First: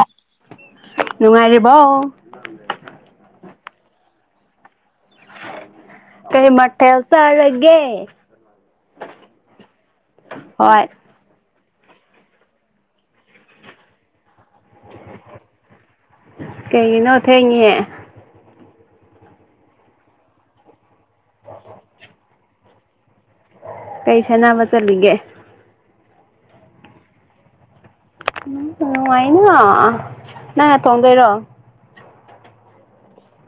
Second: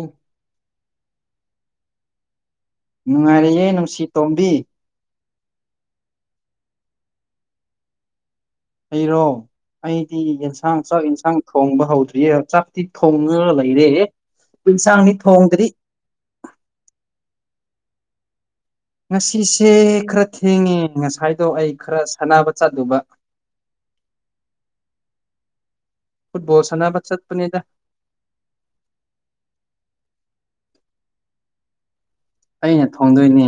ꯎ ꯅꯨꯡꯉꯥꯏꯔꯤꯕꯔꯤꯕꯣ ꯅꯨꯡꯉꯥꯏꯔꯌꯦꯦ ꯅꯨꯡꯁꯤ ꯇꯣꯝꯕꯤ ꯀꯩ ꯃꯊꯦ ꯆꯔꯦ ꯍꯔꯣ ꯑꯩꯗꯤ ꯌꯦꯟꯁꯥꯡ ꯍꯣꯏ ꯆꯥꯛ ꯌꯦꯟꯁꯥꯡ ꯊꯣꯡꯕ ꯍꯧꯗ꯭ꯔꯤꯌꯦ ꯆꯥꯛꯇꯤ ꯊꯣꯡꯉꯒ ꯂꯩꯔꯦ ꯑꯩ ꯏꯟꯁꯥꯡꯗꯤ ꯊꯣꯡꯗ꯭ꯔꯗꯤ ꯀꯩꯒꯤꯅꯣ ꯊꯦꯡꯉꯍꯦ ꯉꯁꯤꯁꯦ ꯈꯔ ꯊꯦꯡꯉꯦ ꯉꯁꯥꯏꯗꯣ ꯑꯩ ꯈꯔ ꯁꯥꯟꯅꯕ ꯆꯠꯂꯨꯕ ꯀꯩ ꯆꯅꯥ ꯃꯆꯥ ꯂꯩꯒ ꯐꯨꯠꯕꯣꯜ ꯁꯥꯟꯕ ꯆꯠ ꯄꯨꯗ ꯎ ꯅꯨꯡꯉꯥꯏꯅ ꯅꯪ ꯉ ꯊꯣꯡꯗꯣꯏꯔꯣ ꯑꯩꯅ ꯊꯣꯡꯗꯣꯏꯅꯦ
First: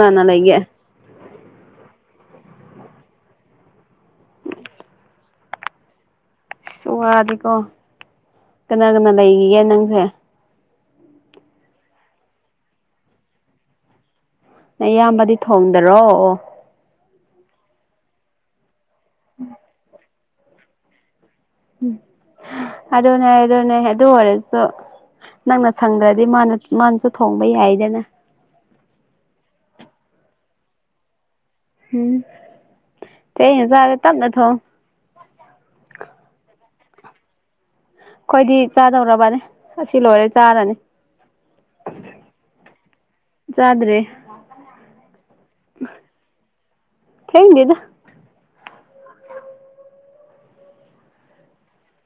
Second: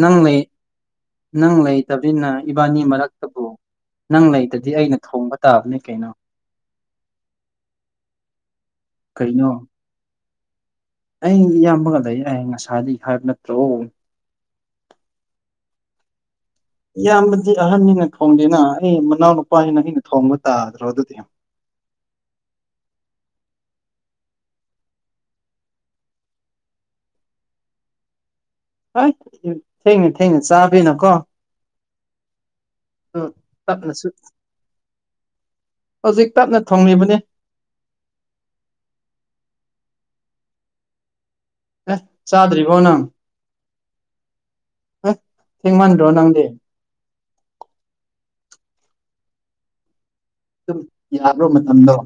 ꯅꯪ ꯂꯩ ꯂꯩꯒꯦ ꯅꯪ ꯂꯩꯇꯕꯅꯤꯅ ꯏꯕꯥꯅꯤ ꯃꯔꯛꯇꯕꯨ ꯅꯪ ꯂꯩꯗꯗꯤ ꯑꯩꯅ ꯊꯣꯡꯕ ꯇꯥꯕꯅꯦ ꯀꯩꯅꯣ ꯁ ꯋꯥꯗꯤꯀꯣ ꯀꯅꯥ ꯀꯅꯥ ꯀꯩꯅꯣ ꯂꯩꯈꯤꯒꯦ ꯅꯪꯁꯦ ꯑꯩ ꯏꯌꯥꯝꯕ ꯉꯗ ꯌꯥꯏ ꯉꯁꯥꯏꯗꯒꯤ ꯍꯥꯏꯕ ꯅꯠꯇ꯭ꯔꯣ ꯅ ꯑꯌꯥꯝꯕꯗꯤ ꯊꯣꯡꯗꯔꯣ ꯑꯣ ꯏꯌꯥꯝꯕꯗꯤ ꯑꯍꯟꯅꯤꯅ ꯊꯣꯡꯗꯦꯅ ꯑꯩ ꯃꯅꯥꯎ ꯅꯨꯄꯥꯁꯤꯅ ꯑꯩꯅ ꯊꯣꯡꯕ ꯇꯥꯗ꯭ꯔꯣ ꯑꯗꯨꯗꯤ ꯑꯗꯨꯅꯦ ꯑꯗꯨꯅꯦ ꯑꯗꯨ ꯑꯣꯏꯔꯁꯨ ꯅꯪꯅ ꯁꯪꯗ꯭ꯔꯗꯤ ꯃꯥꯅ ꯃꯥꯅꯁꯨ ꯊꯣꯡꯕ ꯌꯥꯏꯗꯅ ꯍꯣꯏ ꯊꯦꯡꯅꯦ ꯊꯦꯡꯅ ꯆꯥꯕꯅ ꯀꯣ ꯎꯝ ꯇ ꯍꯖꯔꯦ ꯇꯞꯅꯁꯨ ꯇꯕ ꯅ ꯊꯣ ꯍꯧꯖꯤꯛ ꯇꯞꯅ ꯊꯣꯡꯂꯤꯕꯅꯤ ꯑꯩꯈꯣꯏꯗꯤ ꯆꯥꯗꯧꯔꯕꯅꯦ ꯑꯁꯤ ꯂꯣꯏꯔꯦ ꯆꯥꯔꯅꯤ ꯑꯦ ꯆꯥꯗ꯭ꯔꯤꯕꯣ ꯅꯪ ꯆꯥꯗ꯭ꯔꯦ ꯍ ꯊꯦꯡ ꯃꯥꯟꯗꯣ ꯅꯪꯗꯦ ꯊꯦꯡꯗꯗ ꯑꯗꯨꯝ ꯌꯥꯕ ꯃꯇꯝꯗꯣ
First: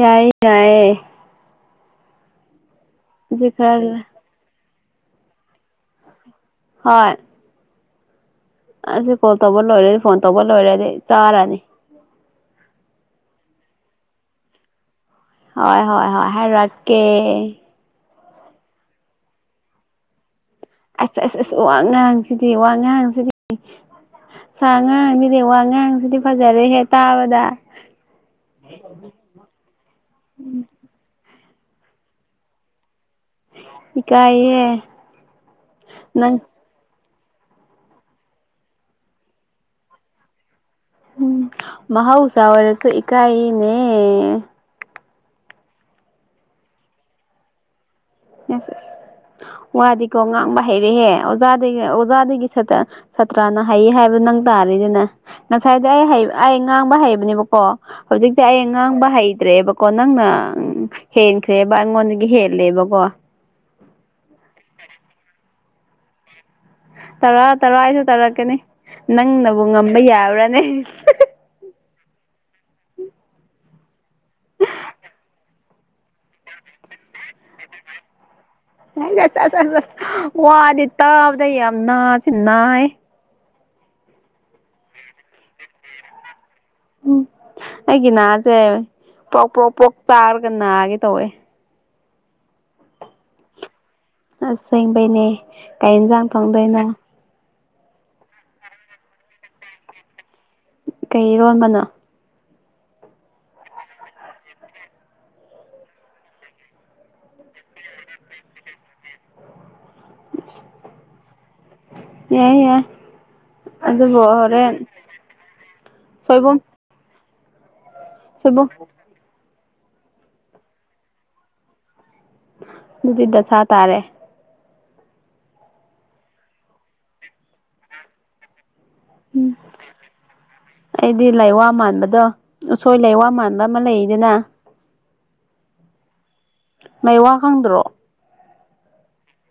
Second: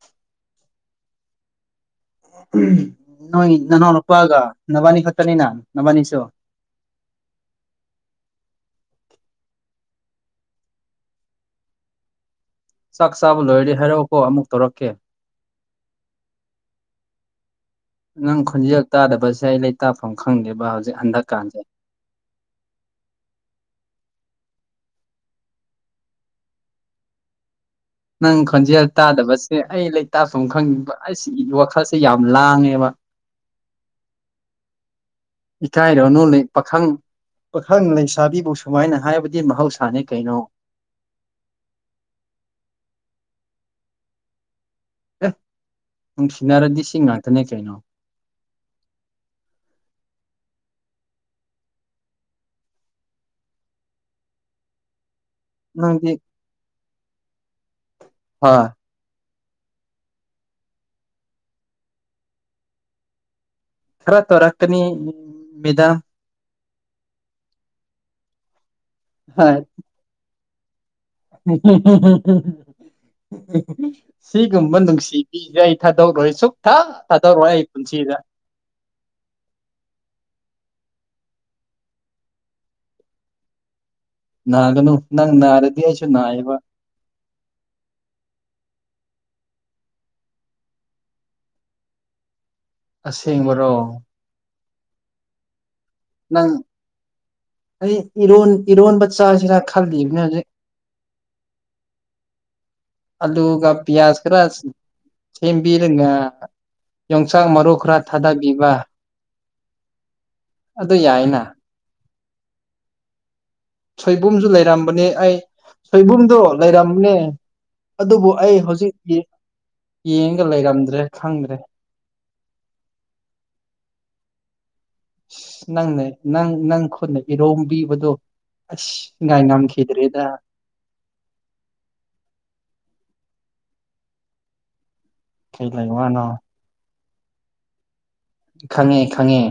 ꯌꯥꯏꯌꯦ ꯌꯥꯏꯑꯌꯦ ꯅꯣꯏ ꯍꯧꯖꯤꯛ ꯅꯅꯥꯎꯅ ꯈꯔ ꯅꯨꯄꯥꯒ ꯅꯕꯥꯅꯤ ꯈꯛꯇꯅꯤꯅ ꯅꯕꯥꯅꯤꯁꯨ ꯍꯣꯏ ꯑꯁꯤ ꯀꯣꯜ ꯇꯧꯕ ꯂꯣꯏꯔꯦꯗꯤ ꯐꯣꯟ ꯇꯧꯕ ꯂꯣꯏꯔꯦꯗꯤ ꯆꯥꯔꯅꯤ ꯆꯥꯛ ꯆꯥꯕ ꯂꯣꯏꯔꯗꯤ ꯍꯥꯏꯔꯛꯑꯣꯀꯣ ꯑꯃꯨꯛ ꯇꯧꯔꯛꯀꯦ ꯍꯣꯏ ꯍꯣꯏ ꯍꯣꯏ ꯍꯥꯏꯔꯛꯀꯦ ꯅꯪ ꯈꯨꯣꯟꯖꯦꯜ ꯇꯥꯗꯕꯁꯦ ꯑꯩ ꯂꯩꯇꯥꯛꯐꯝ ꯈꯪꯗꯦꯕ ꯍꯧꯖꯤꯛ ꯑꯁ ꯑꯁ ꯑꯁ ꯍꯟꯗꯛꯀꯥꯟꯁꯦ ꯋꯥ ꯉꯍꯥꯡꯁꯤꯗꯤ ꯋꯥ ꯉꯍꯥꯡꯁꯤꯗꯤ ꯁꯥ ꯉꯥꯡꯁꯤꯔꯦ ꯋꯥ ꯉꯥꯡꯁꯤꯗꯤ ꯐꯖꯔꯦ ꯍꯦꯛ ꯇꯥꯕꯗ ꯅꯪ ꯈꯣꯟꯖꯦꯜ ꯇꯥꯗꯕꯁꯦ ꯑꯩ ꯂꯩꯇꯥꯥꯛꯐꯝ ꯈꯪꯅꯤꯡꯕ ꯑꯁꯤꯒꯤ ꯋꯥꯈꯜꯁꯦ ꯌꯥꯝ ꯂꯥꯡꯉꯦꯕ ꯆꯀꯥꯏꯌꯦ ꯏ ꯀꯥꯏꯔꯣ ꯅꯣꯂꯤ ꯄꯥꯈꯪ ꯄꯥꯈꯪ ꯂꯩꯁꯥꯕꯤꯕꯨ ꯁꯨꯃꯥꯏꯅ ꯍꯥꯏꯕꯗꯤ ꯃꯍꯧꯁꯥꯅꯤ ꯀꯩꯅꯣ ꯎꯝ ꯃꯍꯥꯎ ꯆꯥꯔꯁꯨ ꯏꯀ ꯏꯅꯦ ꯑꯦ ꯅꯨꯡꯁꯤꯅꯔꯗꯤ ꯁꯤ ꯉꯥꯛꯇꯅꯦ ꯀꯩꯅꯣ ꯑꯁꯁ ꯋꯥꯗꯤꯀꯣ ꯉꯥꯡꯕ ꯍꯩꯔꯦꯍꯦ ꯑꯣꯖꯥꯗꯒꯤ ꯑꯣꯖꯥꯗꯒꯤ ꯁꯠꯇ ꯁꯥꯇ꯭ꯔꯥꯅ ꯍꯩ ꯍꯥꯏꯕ ꯅꯪ ꯇꯥꯔꯤꯅꯤꯅꯦ ꯉꯁꯥꯏꯗꯤ ꯑꯩ ꯅꯪꯗꯤ ꯍ ꯑꯩ ꯉꯥꯡꯕ ꯍꯩꯕꯅꯦꯕꯀꯣ ꯍꯧꯖꯤꯛꯇꯤ ꯍ ꯑꯩ ꯉꯥꯡꯕ ꯍꯩ ꯂꯩꯇ꯭ꯔꯦꯕꯀꯣ ꯅꯪꯅ ꯍꯦꯟꯈ꯭ꯔꯦꯕ ꯑꯩꯉꯣꯟꯗꯒꯤ ꯍꯦꯜꯂꯦꯕꯀꯣ ꯈꯔ ꯇꯔꯛꯀꯅꯤ ꯃꯤꯗꯥ ꯇꯔꯥ ꯇꯔꯥ ꯑꯩꯁꯨ ꯇꯥꯔꯛꯀꯅꯤ ꯅꯪꯅꯕꯨ ꯉꯝꯕ ꯌꯥꯕ꯭ꯔꯅꯤ ꯁꯤꯒꯨꯝꯝꯕꯟꯪ ꯁꯤ ꯔ ꯊꯥꯗꯣꯛꯔꯣꯏ ꯁꯨꯛ ꯊ ꯊꯥꯗꯣꯔꯔꯛꯑꯣꯣꯏ ꯑꯩ ꯄꯨꯟꯁꯤꯗ ꯠ ꯋꯥꯗꯤ ꯇꯥꯕꯗ ꯌꯥꯝ ꯅꯥꯁ ꯅꯥꯏ ꯅꯥꯒꯅꯨ ꯅꯪ ꯅꯥꯔꯗꯤ ꯑꯩꯁꯨ ꯅꯥꯏꯌꯦꯕ ꯎꯝ ꯑꯩꯒꯤ ꯅꯍꯁꯦ ꯄ꯭ꯔꯣꯛ ꯄ꯭ꯔꯣꯛ ꯄꯣꯛ ꯆꯥꯔꯒ ꯅꯥꯒꯦ ꯇꯧꯋꯦ ꯑꯁꯦꯡꯕꯔꯣ ꯑꯁ ꯁꯦꯡꯕꯩꯅꯦ ꯀꯔꯤ ꯌꯦꯟꯁꯥꯡ ꯅꯪ ꯐꯪꯗꯣꯏꯅꯣ ꯑꯩ ꯏꯔꯣꯟ ꯏꯔꯣꯟꯕ ꯆꯥꯁꯤꯔ ꯈꯜꯂꯤꯕꯅꯦ ꯍꯧꯖꯤꯛ ꯀꯩꯔꯣꯟꯕꯅꯣ ꯑꯜꯂꯨ ꯀ ꯄꯌꯥꯖ ꯈꯔꯁꯤ ꯊꯝꯕꯤ ꯂ ꯌꯣꯡꯆꯥꯛ ꯃꯔꯨ ꯈꯔ ꯊꯥꯗꯕꯤꯕ ꯑꯗꯨ ꯌꯥꯏꯅ ꯌꯥꯏ ꯑꯗꯨꯕꯨ ꯁꯣꯏꯕꯨꯝꯁꯨ ꯍꯣꯔꯦꯟ ꯂꯩꯔꯝꯕꯅꯦ ꯑꯩ ꯁꯣꯏꯕꯨꯝꯗꯣ ꯁꯣꯏꯕꯨꯝ ꯂꯩꯔꯝꯕꯅꯦ ꯑꯗꯨꯕꯨ ꯑꯩ ꯁꯣꯏꯕꯨꯝ ꯍꯧꯖꯤꯛ ꯌꯦꯡꯒ ꯂꯩꯔꯝꯗ꯭ꯔꯦ ꯈꯪꯗ꯭ꯔꯦ ꯑꯗꯨꯗꯤ ꯗꯁꯥ ꯇꯥꯔꯦ ꯅꯪꯅꯦ ꯅꯪ ꯅꯪ ꯈꯨꯠꯅ ꯏꯔꯣꯝꯕꯤꯕꯗꯣ ꯑꯁ ꯉꯥꯏ ꯎꯝ ꯉꯝ ꯈꯗꯔꯤꯦꯗ ꯑꯩꯗꯤ ꯂꯩꯋꯥ ꯃꯥꯟꯕꯗꯣ ꯎꯁꯣꯏ ꯂꯩꯋꯥ ꯃꯥꯟꯕ ꯑꯃ ꯂꯩꯗꯅ ꯀꯩ ꯂꯦ ꯋꯥ ꯅ ꯂꯩꯋꯥ ꯈꯪꯗ꯭ꯔꯣ ꯈꯪꯉꯦ ꯈꯪꯉꯦ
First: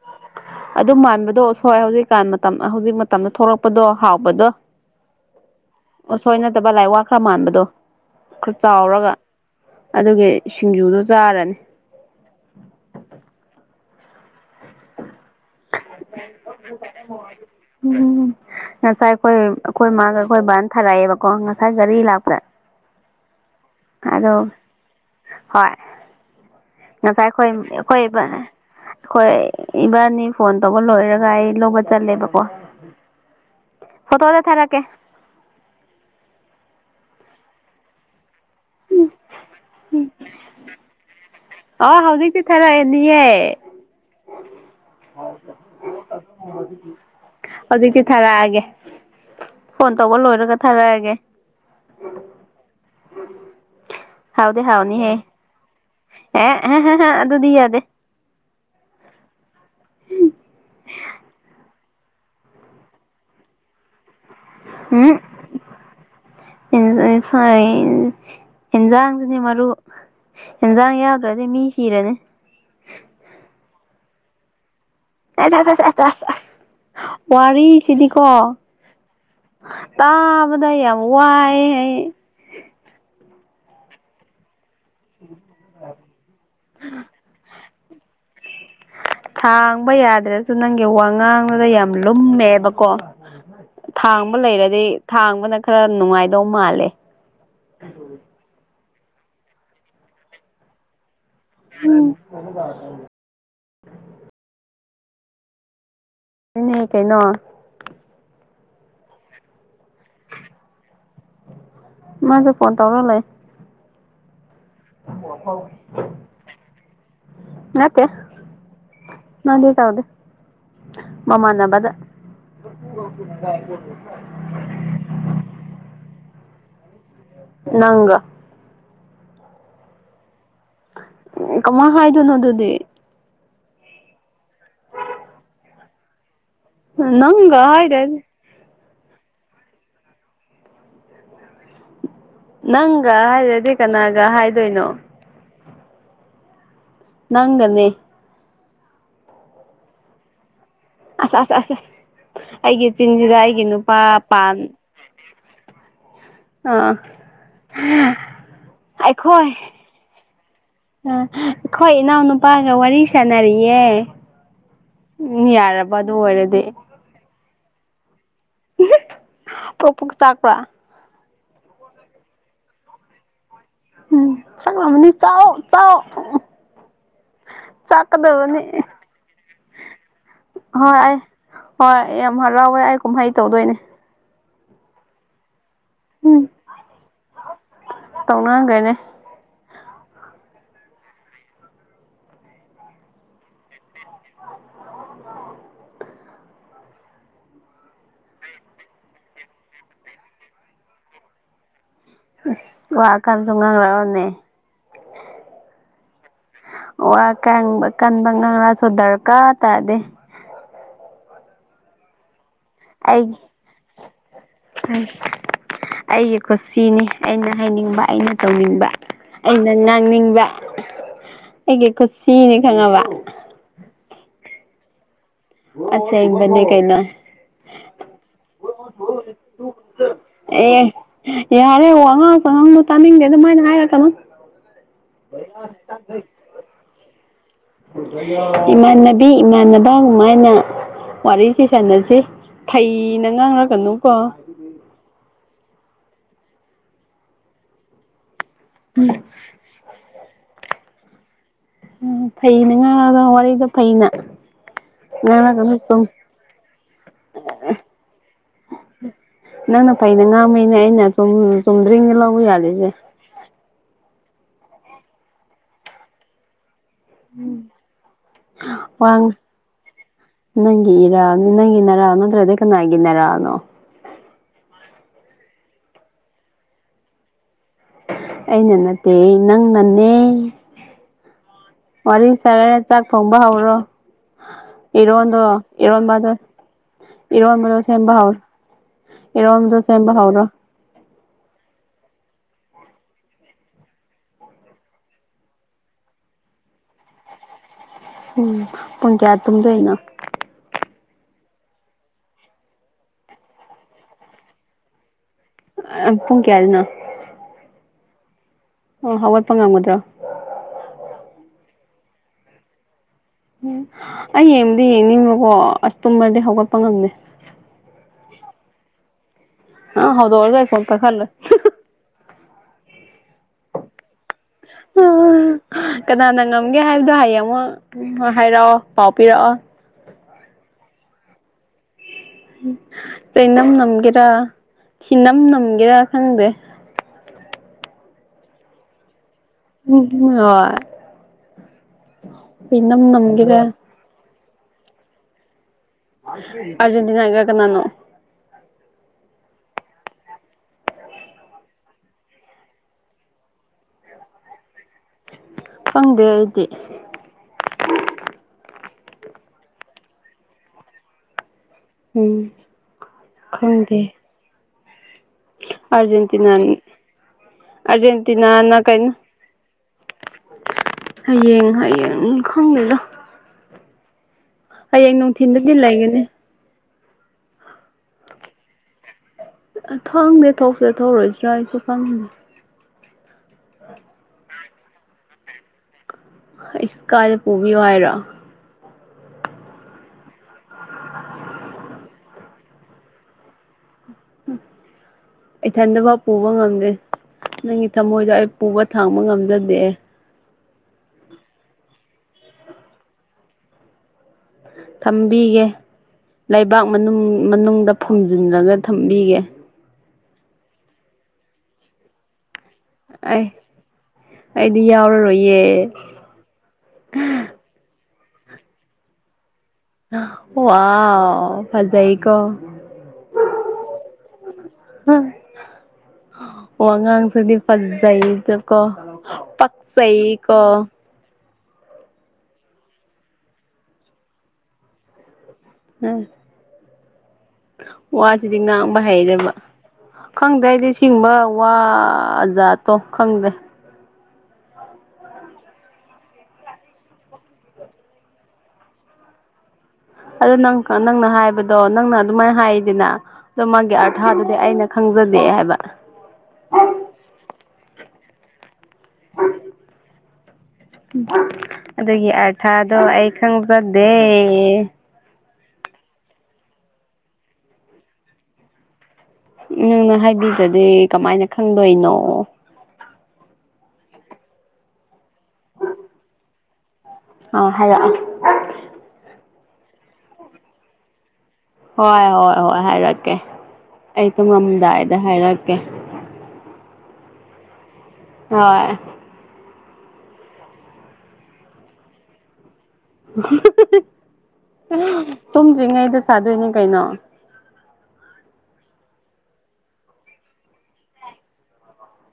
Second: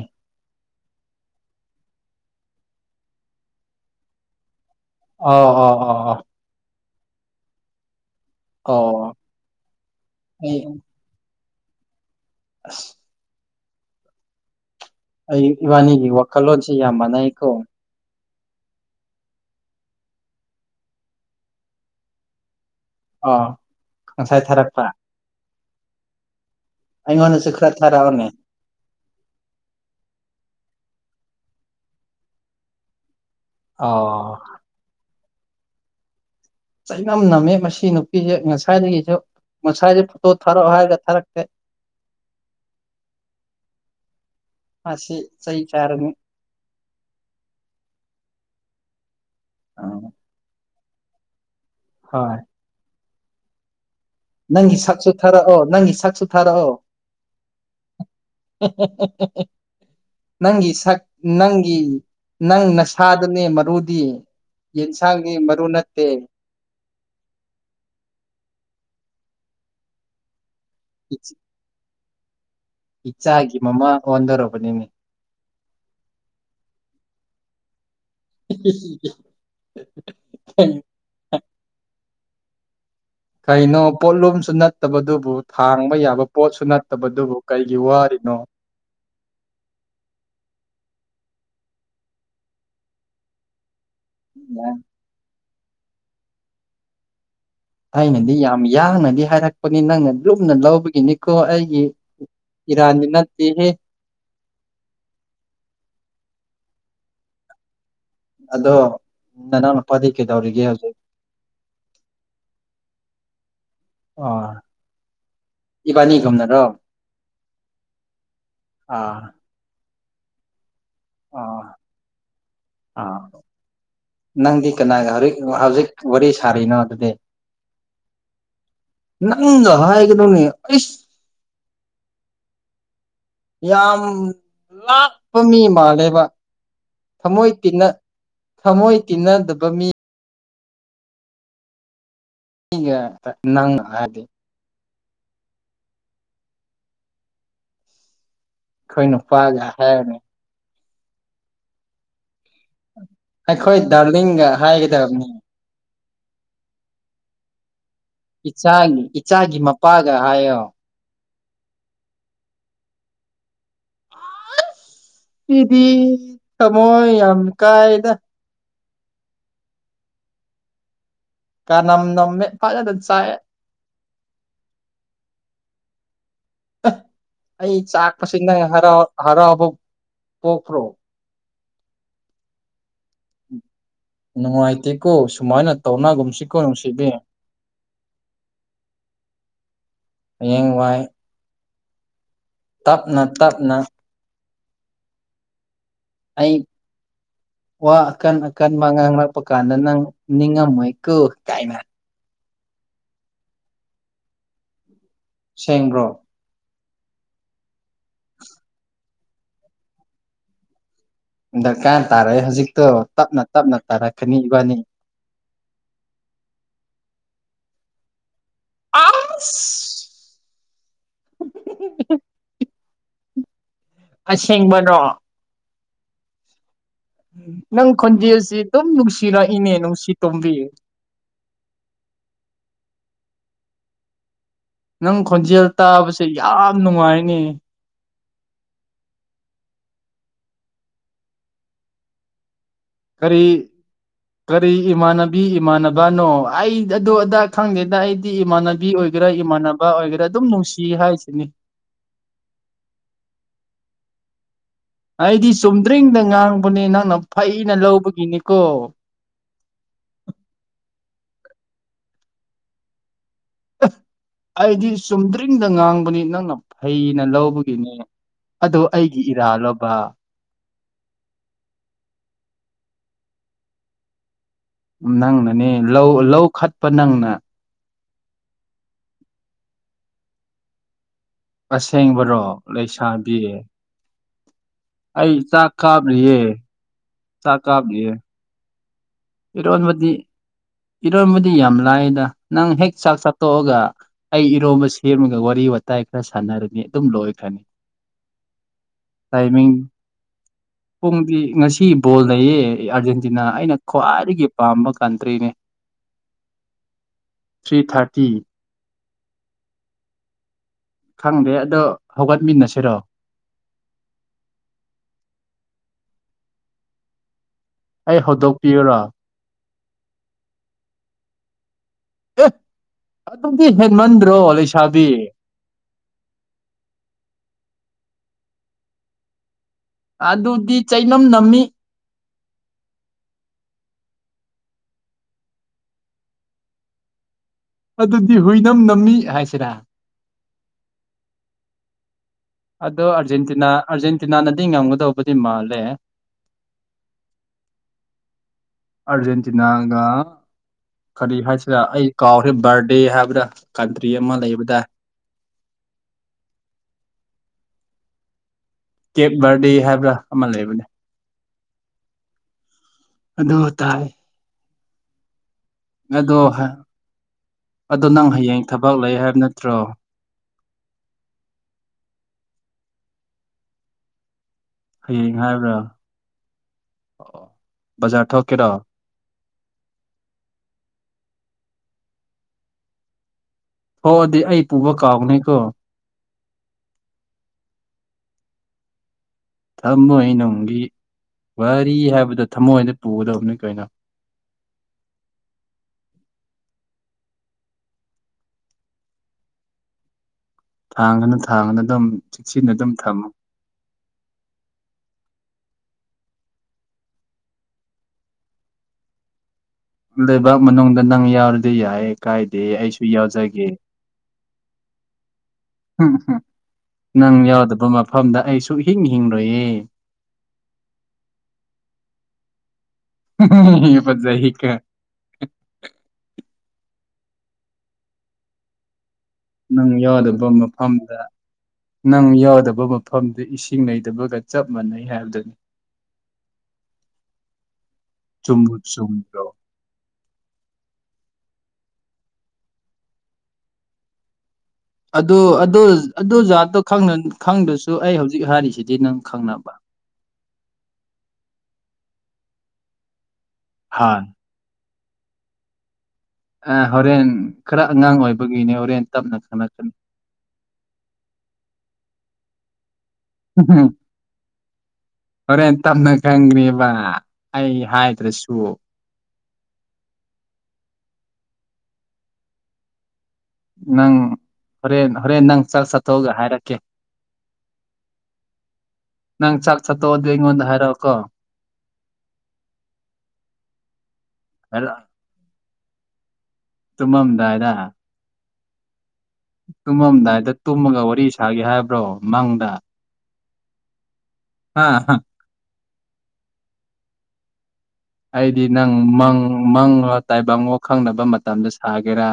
ꯑꯗꯨ ꯃꯥꯟꯕꯗꯣꯁꯣꯏ ꯍꯧꯖꯤꯛꯀꯥꯟ ꯃꯇꯝ ꯍꯧꯖꯤꯛ ꯃꯇꯝꯗ ꯊꯣꯛꯂꯛꯄꯗꯣ ꯍꯥꯎꯕꯗꯣ ꯑꯥ ꯑꯥ ꯑꯥ ꯑꯣ ꯑꯥ ꯁꯣꯏ ꯅꯗꯕ ꯂꯥꯏꯛ ꯋꯥ ꯈꯔ ꯃꯥꯟꯕꯗꯣ ꯈꯔ ꯆꯥꯎꯔꯒ ꯑꯣ ꯑꯗꯨꯒꯤ ꯑꯩ ꯁꯤꯡꯖꯨꯗꯣ ꯆꯥꯔꯅꯤ [unintelligible] ꯑꯩ ꯏꯕꯥꯅꯤꯒꯤ ꯋꯥꯈꯜꯂꯣꯟꯁꯤ ꯌꯥꯝ ꯃꯥꯟꯅꯩꯀꯣ ꯎꯝ ꯉꯁꯥꯏ ꯑꯩꯈꯣꯏ ꯑꯩꯈꯣꯏ ꯃꯥꯒ ꯑꯩꯈꯣꯏ ꯕꯥꯟ ꯊꯥꯔꯛꯑꯦꯕꯀꯣ ꯉꯁꯥꯏ ꯒꯥꯔꯤ ꯂꯥꯛꯄꯗ ꯑꯥ ꯉꯁꯥꯏ ꯊꯥꯔꯛꯄ [unintelligible] ꯍꯣꯏ ꯉꯁꯥꯏ ꯑꯩꯉꯣꯟꯗꯁꯨ ꯈꯔ ꯊꯥꯔꯛꯑꯣꯅꯦ ꯑꯩꯈꯣꯏꯕꯅꯦ ꯍꯈꯣꯏ ꯏꯕꯥꯅꯤ ꯐꯣꯟ ꯇꯧꯕ ꯂꯣꯏꯔꯒ ꯑꯩ ꯂꯧꯕ ꯆꯠꯂꯦꯕꯀꯣ [inaudible] ꯐꯣꯇꯣꯗ ꯊꯔꯛꯀꯦ ꯆꯩꯉꯝ ꯅꯝꯃꯤ ꯃꯁꯤ ꯅꯨꯄꯤꯁꯦ ꯉꯁꯥꯏꯗꯒꯤꯁꯨ ꯉꯁꯥꯏꯗ ꯐꯣꯇꯣ ꯊꯥꯔꯛꯑꯣ ꯍꯥꯏꯔꯒ ꯊꯥꯔꯛꯇꯦ ꯑ ꯍꯧꯖꯤꯛꯇꯤ ꯊꯥꯔꯛꯑꯦꯅꯤꯍꯦ ꯃꯁꯤ ꯆꯩ ꯆꯔꯅꯤ ꯍꯧꯖꯤꯛꯇꯤ ꯊꯥꯔꯛꯑꯒꯦ ꯐꯣꯟ ꯇꯧꯕ ꯂꯣꯏꯔꯒ ꯊꯥꯔꯛꯑꯒꯦ ꯍꯣꯏ ꯍꯥꯎꯗꯤ ꯅꯪꯒꯤ ꯁꯛꯁꯨ ꯍꯥꯎꯅꯤꯍꯦ ꯊꯥꯔꯛꯑꯣ ꯅꯪꯒꯤ ꯁꯛꯁꯨ ꯊꯥꯔꯛꯑꯣ ꯑꯦ ꯑꯗꯨꯗꯤ ꯌꯥꯗꯦ [unintelligible] ꯅꯪꯒꯤ ꯁꯛ ꯅꯪꯒꯤ ꯅꯪ ꯅꯁꯥꯗꯅꯦ ꯃꯔꯨꯗꯤ ꯌꯦꯟꯁꯥꯡꯒꯤ ꯃꯔꯨ ꯅꯠꯇꯦ ꯌꯦꯦꯟꯖꯥꯡꯁꯤꯅꯦ ꯃꯔꯨ ꯑꯦꯟꯖꯥꯡ ꯏꯆ- ꯌꯥꯗ꯭ꯔꯗꯤ ꯃꯤ ꯁꯤꯔꯅꯤ ꯏꯆꯥꯒꯤ ꯃꯃꯥ ꯑꯣꯟꯗꯔꯕꯅꯤꯅꯦ ꯑꯦ ꯆ ꯋꯥꯔꯤ ꯁꯤꯗꯤꯀꯣ ꯇꯥꯕꯗ ꯌꯥꯝ ꯋꯥꯏ ꯀꯩꯅꯣ ꯄꯣꯠꯂꯣꯝꯁꯨ ꯅꯠꯇꯕꯗꯨꯕꯨ ꯍꯥꯡꯕ ꯌꯥꯕ ꯄꯣꯠꯁꯨ ꯅꯠꯇꯕ ꯑꯗꯨꯕꯨ ꯀꯔꯤꯒꯤ ꯋꯥꯔꯤꯔꯤꯅꯣ ꯁꯥꯡꯕ ꯌꯥꯗ꯭ꯔꯁꯨ ꯅꯪꯒꯤ ꯋꯥꯉꯥꯡꯕꯗ ꯌꯥꯝ ꯂꯨꯝꯃꯦꯕꯀꯣ ꯊꯥꯡꯕ ꯂꯩꯔꯗꯤ ꯊꯥꯡꯕꯅ ꯈꯔ ꯅꯨꯡꯉꯥꯏꯗꯧ ꯃꯥꯜꯂꯦ ꯑꯩꯅꯗꯤ ꯌꯥꯝ ꯌꯥꯡꯅꯗꯤ ꯍꯥꯏꯔꯛꯄꯅꯤ ꯅꯪꯅ ꯂꯨꯞꯅ ꯂꯧꯕꯒꯤꯅꯤ ꯀꯣ ꯑꯩꯒꯤ ꯏꯔꯥꯗꯤ ꯅꯠꯇꯦꯍꯦ ꯑꯗꯨꯅꯦꯍ ꯀꯩꯅꯣ ꯑꯗꯣ ꯅꯅꯥꯎ ꯅꯨꯄꯥꯗꯤ ꯀꯩꯗꯧꯔꯤꯒꯦ ꯍꯧꯖꯤꯛ ꯃꯥꯁꯨ ꯐꯣꯟ ꯇꯧꯔ ꯂꯩ ꯑꯥ ꯏꯕꯥꯅꯤ ꯀꯨꯝꯅꯔꯣ ꯑ ꯅꯗꯦ ꯇꯥꯎꯗ ꯑꯥ ꯃꯃꯥꯅꯥꯕꯗ ꯑꯥ ꯅꯪꯗꯤ ꯀꯅꯥꯒ ꯍꯧꯖꯤꯛ ꯍꯧꯖꯤꯛ ꯋꯥꯔꯤ ꯁꯥꯔꯤꯅꯣ ꯑꯗꯨꯗꯤ ꯅꯪꯔ ꯅꯪ ꯍꯥꯏꯒ ꯅꯧꯅꯦ ꯏꯁ ꯀꯃ ꯍꯥꯏꯗꯨꯅꯣ ꯑꯗꯨꯗꯤ ꯌꯥꯝ ꯂꯥꯞꯄ ꯃꯤ ꯃꯥꯜꯂꯦꯕ ꯅꯪ ꯊꯃꯣꯏ ꯇꯤꯟꯅ ꯍꯥꯏꯗꯗꯤ ꯊꯃꯣꯏ ꯇꯤꯟꯅꯗꯕ ꯃꯤ ꯅꯪꯒ ꯍꯥꯏꯔꯗꯤ ꯅꯪꯅ ꯍꯥꯏꯔꯗꯤ ꯀꯅꯥꯒ ꯍꯥꯏꯗꯣꯏꯅꯣ ꯅꯪꯒꯅꯦ ꯑꯩꯈꯣꯏ ꯅꯨꯄꯥꯒ ꯍꯥꯏꯔꯅꯦ ꯑꯁ ꯑꯁ ꯑꯁ ꯑꯁ ꯑꯩꯒꯤ ꯆꯤꯟꯁꯤꯗ ꯑꯩꯒꯤ ꯑꯩꯈꯣꯏ ꯅꯨꯄꯥ ꯗꯥꯔꯂꯤꯡꯒ ꯄꯥꯟ ꯍꯥꯏꯒꯗꯕꯅꯤ ꯑꯥ ꯏꯆꯥ ꯑꯩꯈꯣꯏ ꯏꯆꯥꯒꯤ ꯃꯄꯥꯒ ꯍꯥꯏꯌꯣ ꯑ ꯑꯩꯈꯣꯏ ꯏꯅꯥꯎꯅꯨꯄꯥꯒ ꯋꯥꯔꯤ ꯁꯥꯟꯅꯔꯤꯌꯦ ꯑꯁ ꯎꯝ ꯁꯤꯗꯤ ꯌꯥꯔꯕ ꯑꯗꯨ ꯑꯣꯏꯔꯗꯤ ꯊꯃꯣꯢ ꯌꯥꯝ ꯀꯥꯏꯗ ꯄꯣꯄ꯭ꯔꯣꯛ ꯆꯥꯛꯄ꯭ꯔꯥ ꯀꯥꯅꯝ ꯅꯃꯦ ꯐꯖꯅ ꯆꯥꯛꯑꯦ ꯎꯝ ꯈꯪꯂꯃꯅꯤ ꯆꯥꯎ ꯆꯥꯎ ꯑꯩ ꯆꯥꯛꯄꯁꯤꯅ ꯆꯥꯛꯀꯗꯕꯅꯤ ꯍꯔ ꯍꯔꯥꯎꯕ ꯄꯣꯛꯄ꯭ꯔꯣ ꯍꯣꯏ ꯑꯩ ꯍꯣꯏ ꯌꯥꯝ ꯍꯔꯥꯎꯋꯦ ꯑꯩ ꯀꯨꯝꯍꯩ ꯇꯧꯗꯣꯏꯅꯦ ꯅꯨꯡꯉꯥꯏꯇꯦ ꯀꯣ ꯁꯨꯃꯥꯏꯅ ꯎꯝ ꯇꯧꯅꯥꯒꯨꯝꯁꯤꯀꯣ ꯅꯨꯡꯁꯤꯕꯤ ꯇꯧꯅꯈ꯭ꯔꯦꯅꯦ ꯍꯌꯦꯡ ꯋꯥꯏ ꯇꯞꯅ ꯇꯞꯅ ꯑꯩ ꯋꯥ ꯑꯀꯟ ꯑꯀꯟꯕ ꯉꯥꯡꯂꯛꯄ ꯀꯥꯟꯗ ꯅꯪ ꯅꯤꯡꯉꯝꯃꯣꯏ ꯀꯥꯏꯅ ꯋꯥ ꯑꯀꯟꯕ ꯉꯥꯡꯂꯛꯑꯣꯅꯦ ꯁꯦꯡꯒ꯭ꯔꯣ ꯋꯥ ꯀꯪ ꯀꯟꯕ ꯉꯪꯁꯨꯣ ꯗꯔꯀꯥ ꯇꯗꯦ ꯗꯔꯀꯥꯔ ꯇꯥꯔꯛꯑꯦ ꯍꯧꯖꯤꯛꯇꯣ ꯑꯩ ꯇꯞꯅ ꯇꯞꯅ ꯇꯥꯔꯛꯀꯅꯤ ꯏꯕꯥꯅꯤ ꯑꯩꯒꯤ ꯈꯨꯠꯁꯤꯅꯤ ꯑꯩꯅ ꯍꯥꯏꯅꯤꯡꯕ ꯑꯩꯅ ꯇꯧꯅꯤꯡ ꯑꯩꯅ ꯑꯁ ꯉꯥꯡꯅꯤꯡꯕ ꯑꯩꯒꯤ ꯀꯨꯁꯤꯅꯤ ꯈꯪꯉꯕ ꯑꯁꯦꯡꯕꯔꯣ ꯑꯁꯦꯡꯕꯅꯦ ꯀꯩꯅꯣ ꯅꯪ ꯈꯣꯟꯖꯦꯜꯁꯤ ꯑꯗꯨꯝ ꯅꯨꯡꯁꯤꯔꯛꯏꯅꯦ ꯅꯨꯡꯁꯤ ꯇꯣꯝꯕꯤ ꯑꯦ ꯌꯥꯔꯦ ꯋꯥꯉꯥꯡ ꯁꯥꯉꯥꯡꯗꫭ ꯇꯥꯅꯤꯡꯗꯦ ꯑꯗꯨꯃꯥꯏꯅ ꯍꯥꯏꯔꯛꯀꯅꯨ ꯅꯪ ꯈꯣꯟꯖꯦꯜ ꯇꯥꯕꯁꯦ ꯌꯥꯝ ꯅꯨꯡꯉꯥꯏꯅꯦ ꯏꯃꯥꯟꯅꯕꯤ ꯏꯃꯥꯟꯅꯕ ꯑꯗꯨꯃꯥꯏꯅ ꯋꯥꯔꯤꯁꯤ ꯁꯥꯟꯅꯁꯤ ꯐꯩꯅ ꯀꯔꯤ ꯉꯥꯡꯔꯛꯀꯅꯨ ꯀꯣ ꯀꯔꯤ ꯏꯃꯥꯟꯅꯕꯤ ꯏꯃꯥꯟꯅꯕꯅꯣ ꯑꯩ ꯑꯗꯨ ꯑꯗꯥ ꯈꯪꯗꯦꯗ ꯑꯩꯗꯤ ꯏꯃꯥꯟꯅꯕꯤ ꯕꯤ ꯑꯣꯏꯒꯦꯔꯥ ꯏꯃꯥꯟꯅꯕ ꯑꯣꯏꯒꯦꯔꯥ ꯑꯗꯨꯝ ꯅꯨꯡꯁꯤ ꯍꯥꯏꯁꯤꯅꯤ ꯎ ꯐꯩꯅ ꯉꯥꯒ ꯋꯥꯔꯤꯗ ꯐꯩꯅ ꯑꯩꯗꯤ ꯉꯥꯡꯔꯒꯅꯨ ꯆꯨꯝ ꯆꯨꯝꯗ꯭ꯔꯤꯡꯗ ꯉꯥꯡꯕꯅꯦ ꯅꯪꯅ ꯐꯩꯅ ꯂꯧꯕꯒꯤꯅꯤꯀꯣ ꯅꯪꯅ ꯐꯩꯅ ꯉꯥꯡꯕꯩꯅꯦ ꯑꯩꯅ ꯆꯨꯝ ꯆꯨꯝꯗ꯭ꯔꯤꯡ ꯂꯧꯕ ꯌꯥꯗꯩꯁꯦ ꯑꯩꯗꯤ ꯆꯨꯝꯗ꯭ꯔꯤꯡꯗ ꯉꯥꯡꯕꯅꯤ ꯅꯪꯅ ꯐꯩꯅ ꯂꯧꯕꯒꯤꯅꯦ ꯑꯗꯣ ꯑꯩꯒꯤ ꯋꯥ ꯏꯔꯥꯜꯂꫭꯕ ꯅꯪꯒꯤ ꯏꯔꯥꯜꯅꯤ ꯅꯪꯒꯤ ꯅꯔꯥꯟ ꯅꯥꯇ꯭ꯔꯗꯤ ꯀꯅꯥꯒꯤ ꯅꯔꯥꯟꯅꫭ ꯅꯪꯅꯅꯦ ꯂꯧ ꯂꯧ ꯈꯠꯄ ꯅꯪꯅ ꯑꯩꯅ ꯅꯠꯇꯦ ꯅꯪꯅꯅꯦ ꯋꯥꯔꯤ ꯑꯁꯦꯡꯕꯔꯣ ꯁꯥꯔꯦ ꯆꯥꯛ ꯊꯣꯡꯕ ꯂꯩꯁꯥꯕꯤ ꯍꯧꯔꯣ ꯑꯩ ꯏꯔꯣꯟꯗꯣ ꯆꯥꯛ ꯏꯔꯣꯟꯕꯗꯣ ꯀꯥꯞꯂꯤꯌꯦ ꯆꯥꯛ ꯏꯔꯣꯟꯕꯗꫭ ꯀꯥꯞꯂꯤꯌꯦ ꯁꯦꯝꯕ ꯍꯧ꯭ꯔ ꯏꯔꫭꯟꯕꯗꫭ ꯁꯦꯝꯕ ꯏꯔꯣꯟꯕꯗꯤ ꯍꯧꯔꯣ ꯏꯔꯣꯟꯕꯗꯤ ꯌꯥꯝ ꯂꯥꯏꯗ ꯅꯪ ꯍꯦꯛ ꯆꯥꯛ ꯆꯥ ꯇꯣꯛꯑꯒ ꯑꯩ ꯏꯔꯣꯝꯕ ꯁꯦꯝꯃꯒ ꯋꯥꯔꯤ ꯋꯥꯇꯥꯏ ꯈꯔ ꯁꯥꯟꯅꯔꯗꯤ ꯑꯗꯨꯝ ꯂꯣꯏꯈ꯭ꯔꯅꯤ ꯎꯝ ꯄꯨꯡ ꯀꯌꯥ ꯇꯨꯝꯗꯣꯏꯅꯣ ꯄꯣꯡꯗꯤ ꯉꯁꯤ ꯕꯣꯜ ꯂꯩꯌꯦ ꯑꯥꯔꯖꯦꯟꯇꯤꯅꯥ ꯑꯩꯅ ꯈ꯭ꯋꯥꯏꯗꯒꯤ ꯄꯥꯝꯕ ꯀꯟꯇ꯭ꯔꯤꯅꯦ ꯄꯨꯡ ꯀꯌꯥꯗꯅꫭ ꯊ꯭ꯔꯤ ꯊꯥꯔꯇꯤ ꯑꯣ ꯍꯧꯒꯠꯄ ꯉꯝꯒꯗ꯭ꯔꯣ ꯈꯪꯗꯦ ꯑꯗꯣ ꯍꯧꯒꯠꯃꯤꯟꯅꯁꯤꯔꯣ ꯎꯝ ꯑꯩ ꯌꯦꯡꯕꯗꯤ ꯌꯦꯡꯅꯤꯡꯕꯀꯣ ꯑꯁ ꯇꯨꯝꯃꯗꯤ ꯍꯧꯒꯠꯄ ꯉꯝꯗꯦ ꯑꯩ ꯍꯧꯗꯣꯛꯄꯤꯌꯔꯣ ꯑ ꯍꯧꯗꫭꯛꯑꯔꫭꯏ ꯐꫭꯟ ꯀꯛꯍꯟꯂꯦ ꯑꯦ ꯑꯗꯨꯗꯤ ꯍꯦꯟꯃꯟꯗ꯭ꯔꯣ ꯂꯩꯁꯥꯕꯤ ꯀꯅꯥꯅ ꯉꯝꯒꯦ ꯍꯥꯏꯕꯗꯣ ꯍꯌꯦꯡ ꯑꯃꯨꯛ ꯍꯥꯏꯔꯛꯑꯣ ꯄꯥꯎ ꯄꯤꯔꯛꯑꯣ ꯑꯗꯨꯗꯤ ꯆꯩꯅꯝ ꯅꯝꯃꯤ ꯆꯩꯅꯝ ꯅꯝꯒꯦꯔꯥ ꯊꯤꯅꯝ ꯅꯝꯒꯦꯔꯥ ꯈꯪꯗꯦ ꯑꯗꯨꯗꯤ ꯍꯨꯏꯅꯝ ꯅꯝꯃꯤ ꯍꯥꯏꯁꯤꯔ ꯎꯝ ꯍꫭꯏ ꯍꯨꯏꯅꯝ ꯑꯗꯣ ꯅꯝꯒꯔꯥ ꯑꯥꯔꯖꯦꯟꯇꯤꯅꯥ ꯑꯥꯔꯖꯦꯟꯇꯤꯅꯥꯅꯗꯤ ꯉꯝꯒꯗꯧꯕꯗꯤ ꯃꯥꯜꯂꯦ ꯑꯔꯖꯦꯟꯇꯅꯥꯒ ꯀꯅꯅꯨ ꯑꯔꯖꯦꯟꯇꯤꯅꯥꯒ ꯀꯔꯤ ꯍꯥꯏꯁꯤꯗ ꯑꯩ ꯀꯥꯎꯈ꯭ꯔꯦ ꯕꯥꯔꯗꯦ ꯍꯥꯏꯕꯗ ꯀꯟꯇ꯭ꯔꯤ ꯑꯃ ꯂꯩꯕꯗꯥꯏ ꯗꯪꯗꯦ ꯑꯩꯗꯤ ꯀꯦꯞ ꯕꯥꯔꯗꯦ ꯍꯥꯏꯕ꯭ꯔꯥ ꯑꯃ ꯂꯩꯕꯅꯦ ꯎꯝ ꯑꯗꯨꯈꯛꯇ ꯈꯪꯗꯦ ꯍꯥꯏ ꯑꯗꯣ ꯑꯥꯔꯖꯦꯟꯇꯤꯅꯥ ꯑꯗꯣ ꯅꯪ ꯍꯌꯦꯡ ꯑꯥꯔꯖꯦꯟꯇꯤꯅꯥꯅ ꯊꯕꯛ ꯀꯩꯅꯣ ꯂꯩ ꯍꯥꯏꯕ ꯅꯠꯇ꯭ꯔꯣ ꯍꯌꯦꯡ ꯍꯌꯦꯡ ꯈꯪꯗꯦꯗ ꯍꯌꯦꯡ ꯅꯨꯡꯊꯤꯟꯗꯗꯤ ꯍꯥꯏꯕ꯭ꯔꯥ ꯂꯩꯒꯅꯤ ꯑꯣ ꯕꯖꯥꯔ ꯊꯣꯛꯀꯦꯔꯣ ꯑ ꯈꯪꯗꯦ ꯊꯣꯛꯁꯦ ꯊꯧꯔꯣꯏꯗ꯭ꯔꯥ ꯑꯩꯁꯨ ꯈꯪꯗꯦ ꯍꯣ ꯑꯗꯨꯗꯤ ꯑꯩ ꯄꯨꯕ ꯀꯥꯎꯅꯤꯀꯣ ꯑꯩ ꯀꯥꯏꯗ ꯄꯨꯕꯤꯌꯨ ꯍꯥꯏꯔꯣ ꯊꯝꯃꯣꯏ ꯅꯨꯡꯒꯤ ꯋꯥꯔꯤ ꯍꯥꯏꯕꯗꫭ ꯊꯝꯃꯣꯏꯗ ꯄꯨꯒꯗꯕꯅꯤ ꯀꯩꯅꯣ ꯃ ꯏꯊꯟꯗꯐꯥꯎ ꯄꯨꯕ ꯉꯝꯗꯦ ꯅꯪꯒꯤ ꯊꯃꯣꯏꯗꯣ ꯑꯩ ꯄꯨꯕ ꯊꯥꯡꯕ ꯉꯝꯖꯗꯦ ꯊꯥꯡꯒꯅ ꯊꯥꯡꯉꯅ ꯑꯗꯨꯝ ꯆꯦꯛꯁꯤꯟꯅ ꯑꯗꯨꯝ ꯊꯝꯃꯨ ꯊꯝꯕꯤꯒꯦ ꯂꯩꯕꯥꯛ ꯃꯅꯨꯡ ꯃꯅꯨꯡꯗ ꯐꯨꯝꯖꯤꯜꯂꯒ ꯊꯝꯕꯤꯒꯦ ꯂꯩꯕꯥꯛ ꯃꯅꯨꯡꯗ ꯅꯪ ꯌꯥꯎꯔꯗꯤ ꯌꯥꯏ ꯀꯥꯏꯗꯦ ꯑꯩꯁꯨ ꯁꯨ ꯑꯩ ꯌꯥꯎꯖꯒꯦ ꯑꯩꯗꯤ ꯌꯥꯎꯔꯔꯣꯏꯌꯦ ꯅꯪ ꯌꯥꯎꯗꯕ ꯃꯐꯝꯗ ꯑꯩꯁꯨ ꯍꯤꯡ ꯍꯤꯡꯡꯂꯣꯏꯌꯦ ꯋꯥꯎ ꯐꯖꯥꯏꯀꯣ ꯍ ꯄꯠꯖ ꯍ ꯀ ꯍꯥ ꯋꯥꯉꯥꯡꯁꯨꯗꯤ ꯐꯖꯩꯗꯀꯣ ꯅꯪ ꯌꯥꯎꯗꯕ ꯄꯛꯆꯩꯀꯣ ꯃꯐꯝꯗ ꯅꯪ ꯌꯥꯎꯗꯕ ꯃꯐꯝꯗ ꯏꯁꯤꯡ ꯅꯩꯗꯕꯒ ꯆꯞ ꯃꯥꯟꯅꯩ ꯍꯥꯏꯕꯗꯨꯅꯤ ꯎꯝ ꯋꯥꯁꯤꯗꯤ ꯆꯨꯝꯕꯨ ꯉꯥꯡꯕ ꯆꯨꯝꯗ꯭ꯔꯣ ꯍꯩꯗꯕ ꯈꯪꯗꯦ ꯑꯩꯗꯤ ꯁꯤꯡꯕ ꯋꯥꯖꯥꯠꯇꯣ ꯈꯪꯗꯦ ꯑꯗꯨ ꯑꯗꯨ ꯑꯗꯨ ꯖꯥꯠꯇꯣ ꯈꯪꯗ꯭ꯔꯁꯨ ꯑꯩ ꯍꯧꯖꯤꯛ ꯍꯥꯏꯔꯤꯁꯤꯗꯤ ꯅꯪ ꯈꯪꯅꯕ ꯑꯪ ꯅꯪꯅ ꯍꯥꯏꯕꯗꯣ ꯅꯪꯅ ꯑꯗꯨꯃꯥꯏꯅ ꯍꯥꯏꯔꯤꯗꯅ ꯑꯗꯣ ꯃꯥꯒꯤ ꯍꯥ ꯑꯥꯔꯊꯥ ꯗꯤ ꯑꯩꯅ ꯈꯪꯖꯗꯦ ꯍꯥꯏꯕ ꯑ ꯍꯣꯔꯦꯟ ꯈꯔ ꯑꯉꯥꯡ ꯑꯣꯏꯕꯒꯤꯅꯦ ꯍꯣꯔꯦꯟ ꯇꯞꯅ ꯈꯪꯅ ꯑꯗꯨꯒꯤ ꯑꯔꯊꯥꯗꯣ ꯑꯩ ꯈꯪꯕꯗꯦ ꯍꯣꯔꯦꯟ ꯇꯝꯅ ꯈꯪꯈ꯭ꯦꯕ ꯑꯩ ꯍꯥꯏꯗ꯭ꯔꯁꯨ ꯅꯪꯅ ꯍꯥꯏꯕꯤꯔꯗꯤꯦ ꯀꯃꯥꯏꯅ ꯈꯪꯗꯣꯏꯅꯣ ꯅꯪ ꯍꯣꯔꯦꯟ ꯍꯣꯔꯦꯟ ꯅꯪ ꯆꯠ ꯆꯠꯊꯣꯛꯑꯒ ꯍꯥꯏꯔꯛꯀꯦ ꯑꯥ ꯍꯥꯏꯜꯂꯛꯑꯣ ꯅꯪ ꯆꯥꯛ ꯆꯠꯇꯣꯛꯑꯗꯤ ꯑꯩꯉꯣꯟꯗ ꯍꯥꯏꯔꯛꯑꯣ ꯀꯣ ꯍꯣꯏ ꯍꯣꯏ ꯍꯣꯏ ꯍꯥꯏꯔꯛꯀꯦ ꯑꯩ ꯇꯨꯡꯉꯝꯗꯥꯏꯗ ꯍꯥꯏꯔꯛꯀꯦ ꯇꯨꯃꯝꯗꯥꯏꯗ ꯍꯣꯏ ꯇꯨꯝꯃꯝꯗꯥꯏꯗ ꯇꯨꯝꯃꯒ ꯋꯥꯔꯤ ꯁꯥꯒꯦ ꯍꯥꯏꯕ꯭ꯔꯣ ꯃꯪꯗ ꯍꯥ ꯇꯨꯝꯗ꯭ꯔꯤꯉꯩꯗ ꯆꯥꯗꯣꯏꯅꯦ ꯀꯩꯅꯣ ꯑꯩꯗꯤ ꯅꯪꯪ ꯃꯪꯉꯣ ꯇꯥꯏꯕꯪꯉꯣ ꯈꯪꯅꯕ ꯃꯇꯝꯗ ꯁꯥꯒꯦꯔꯥ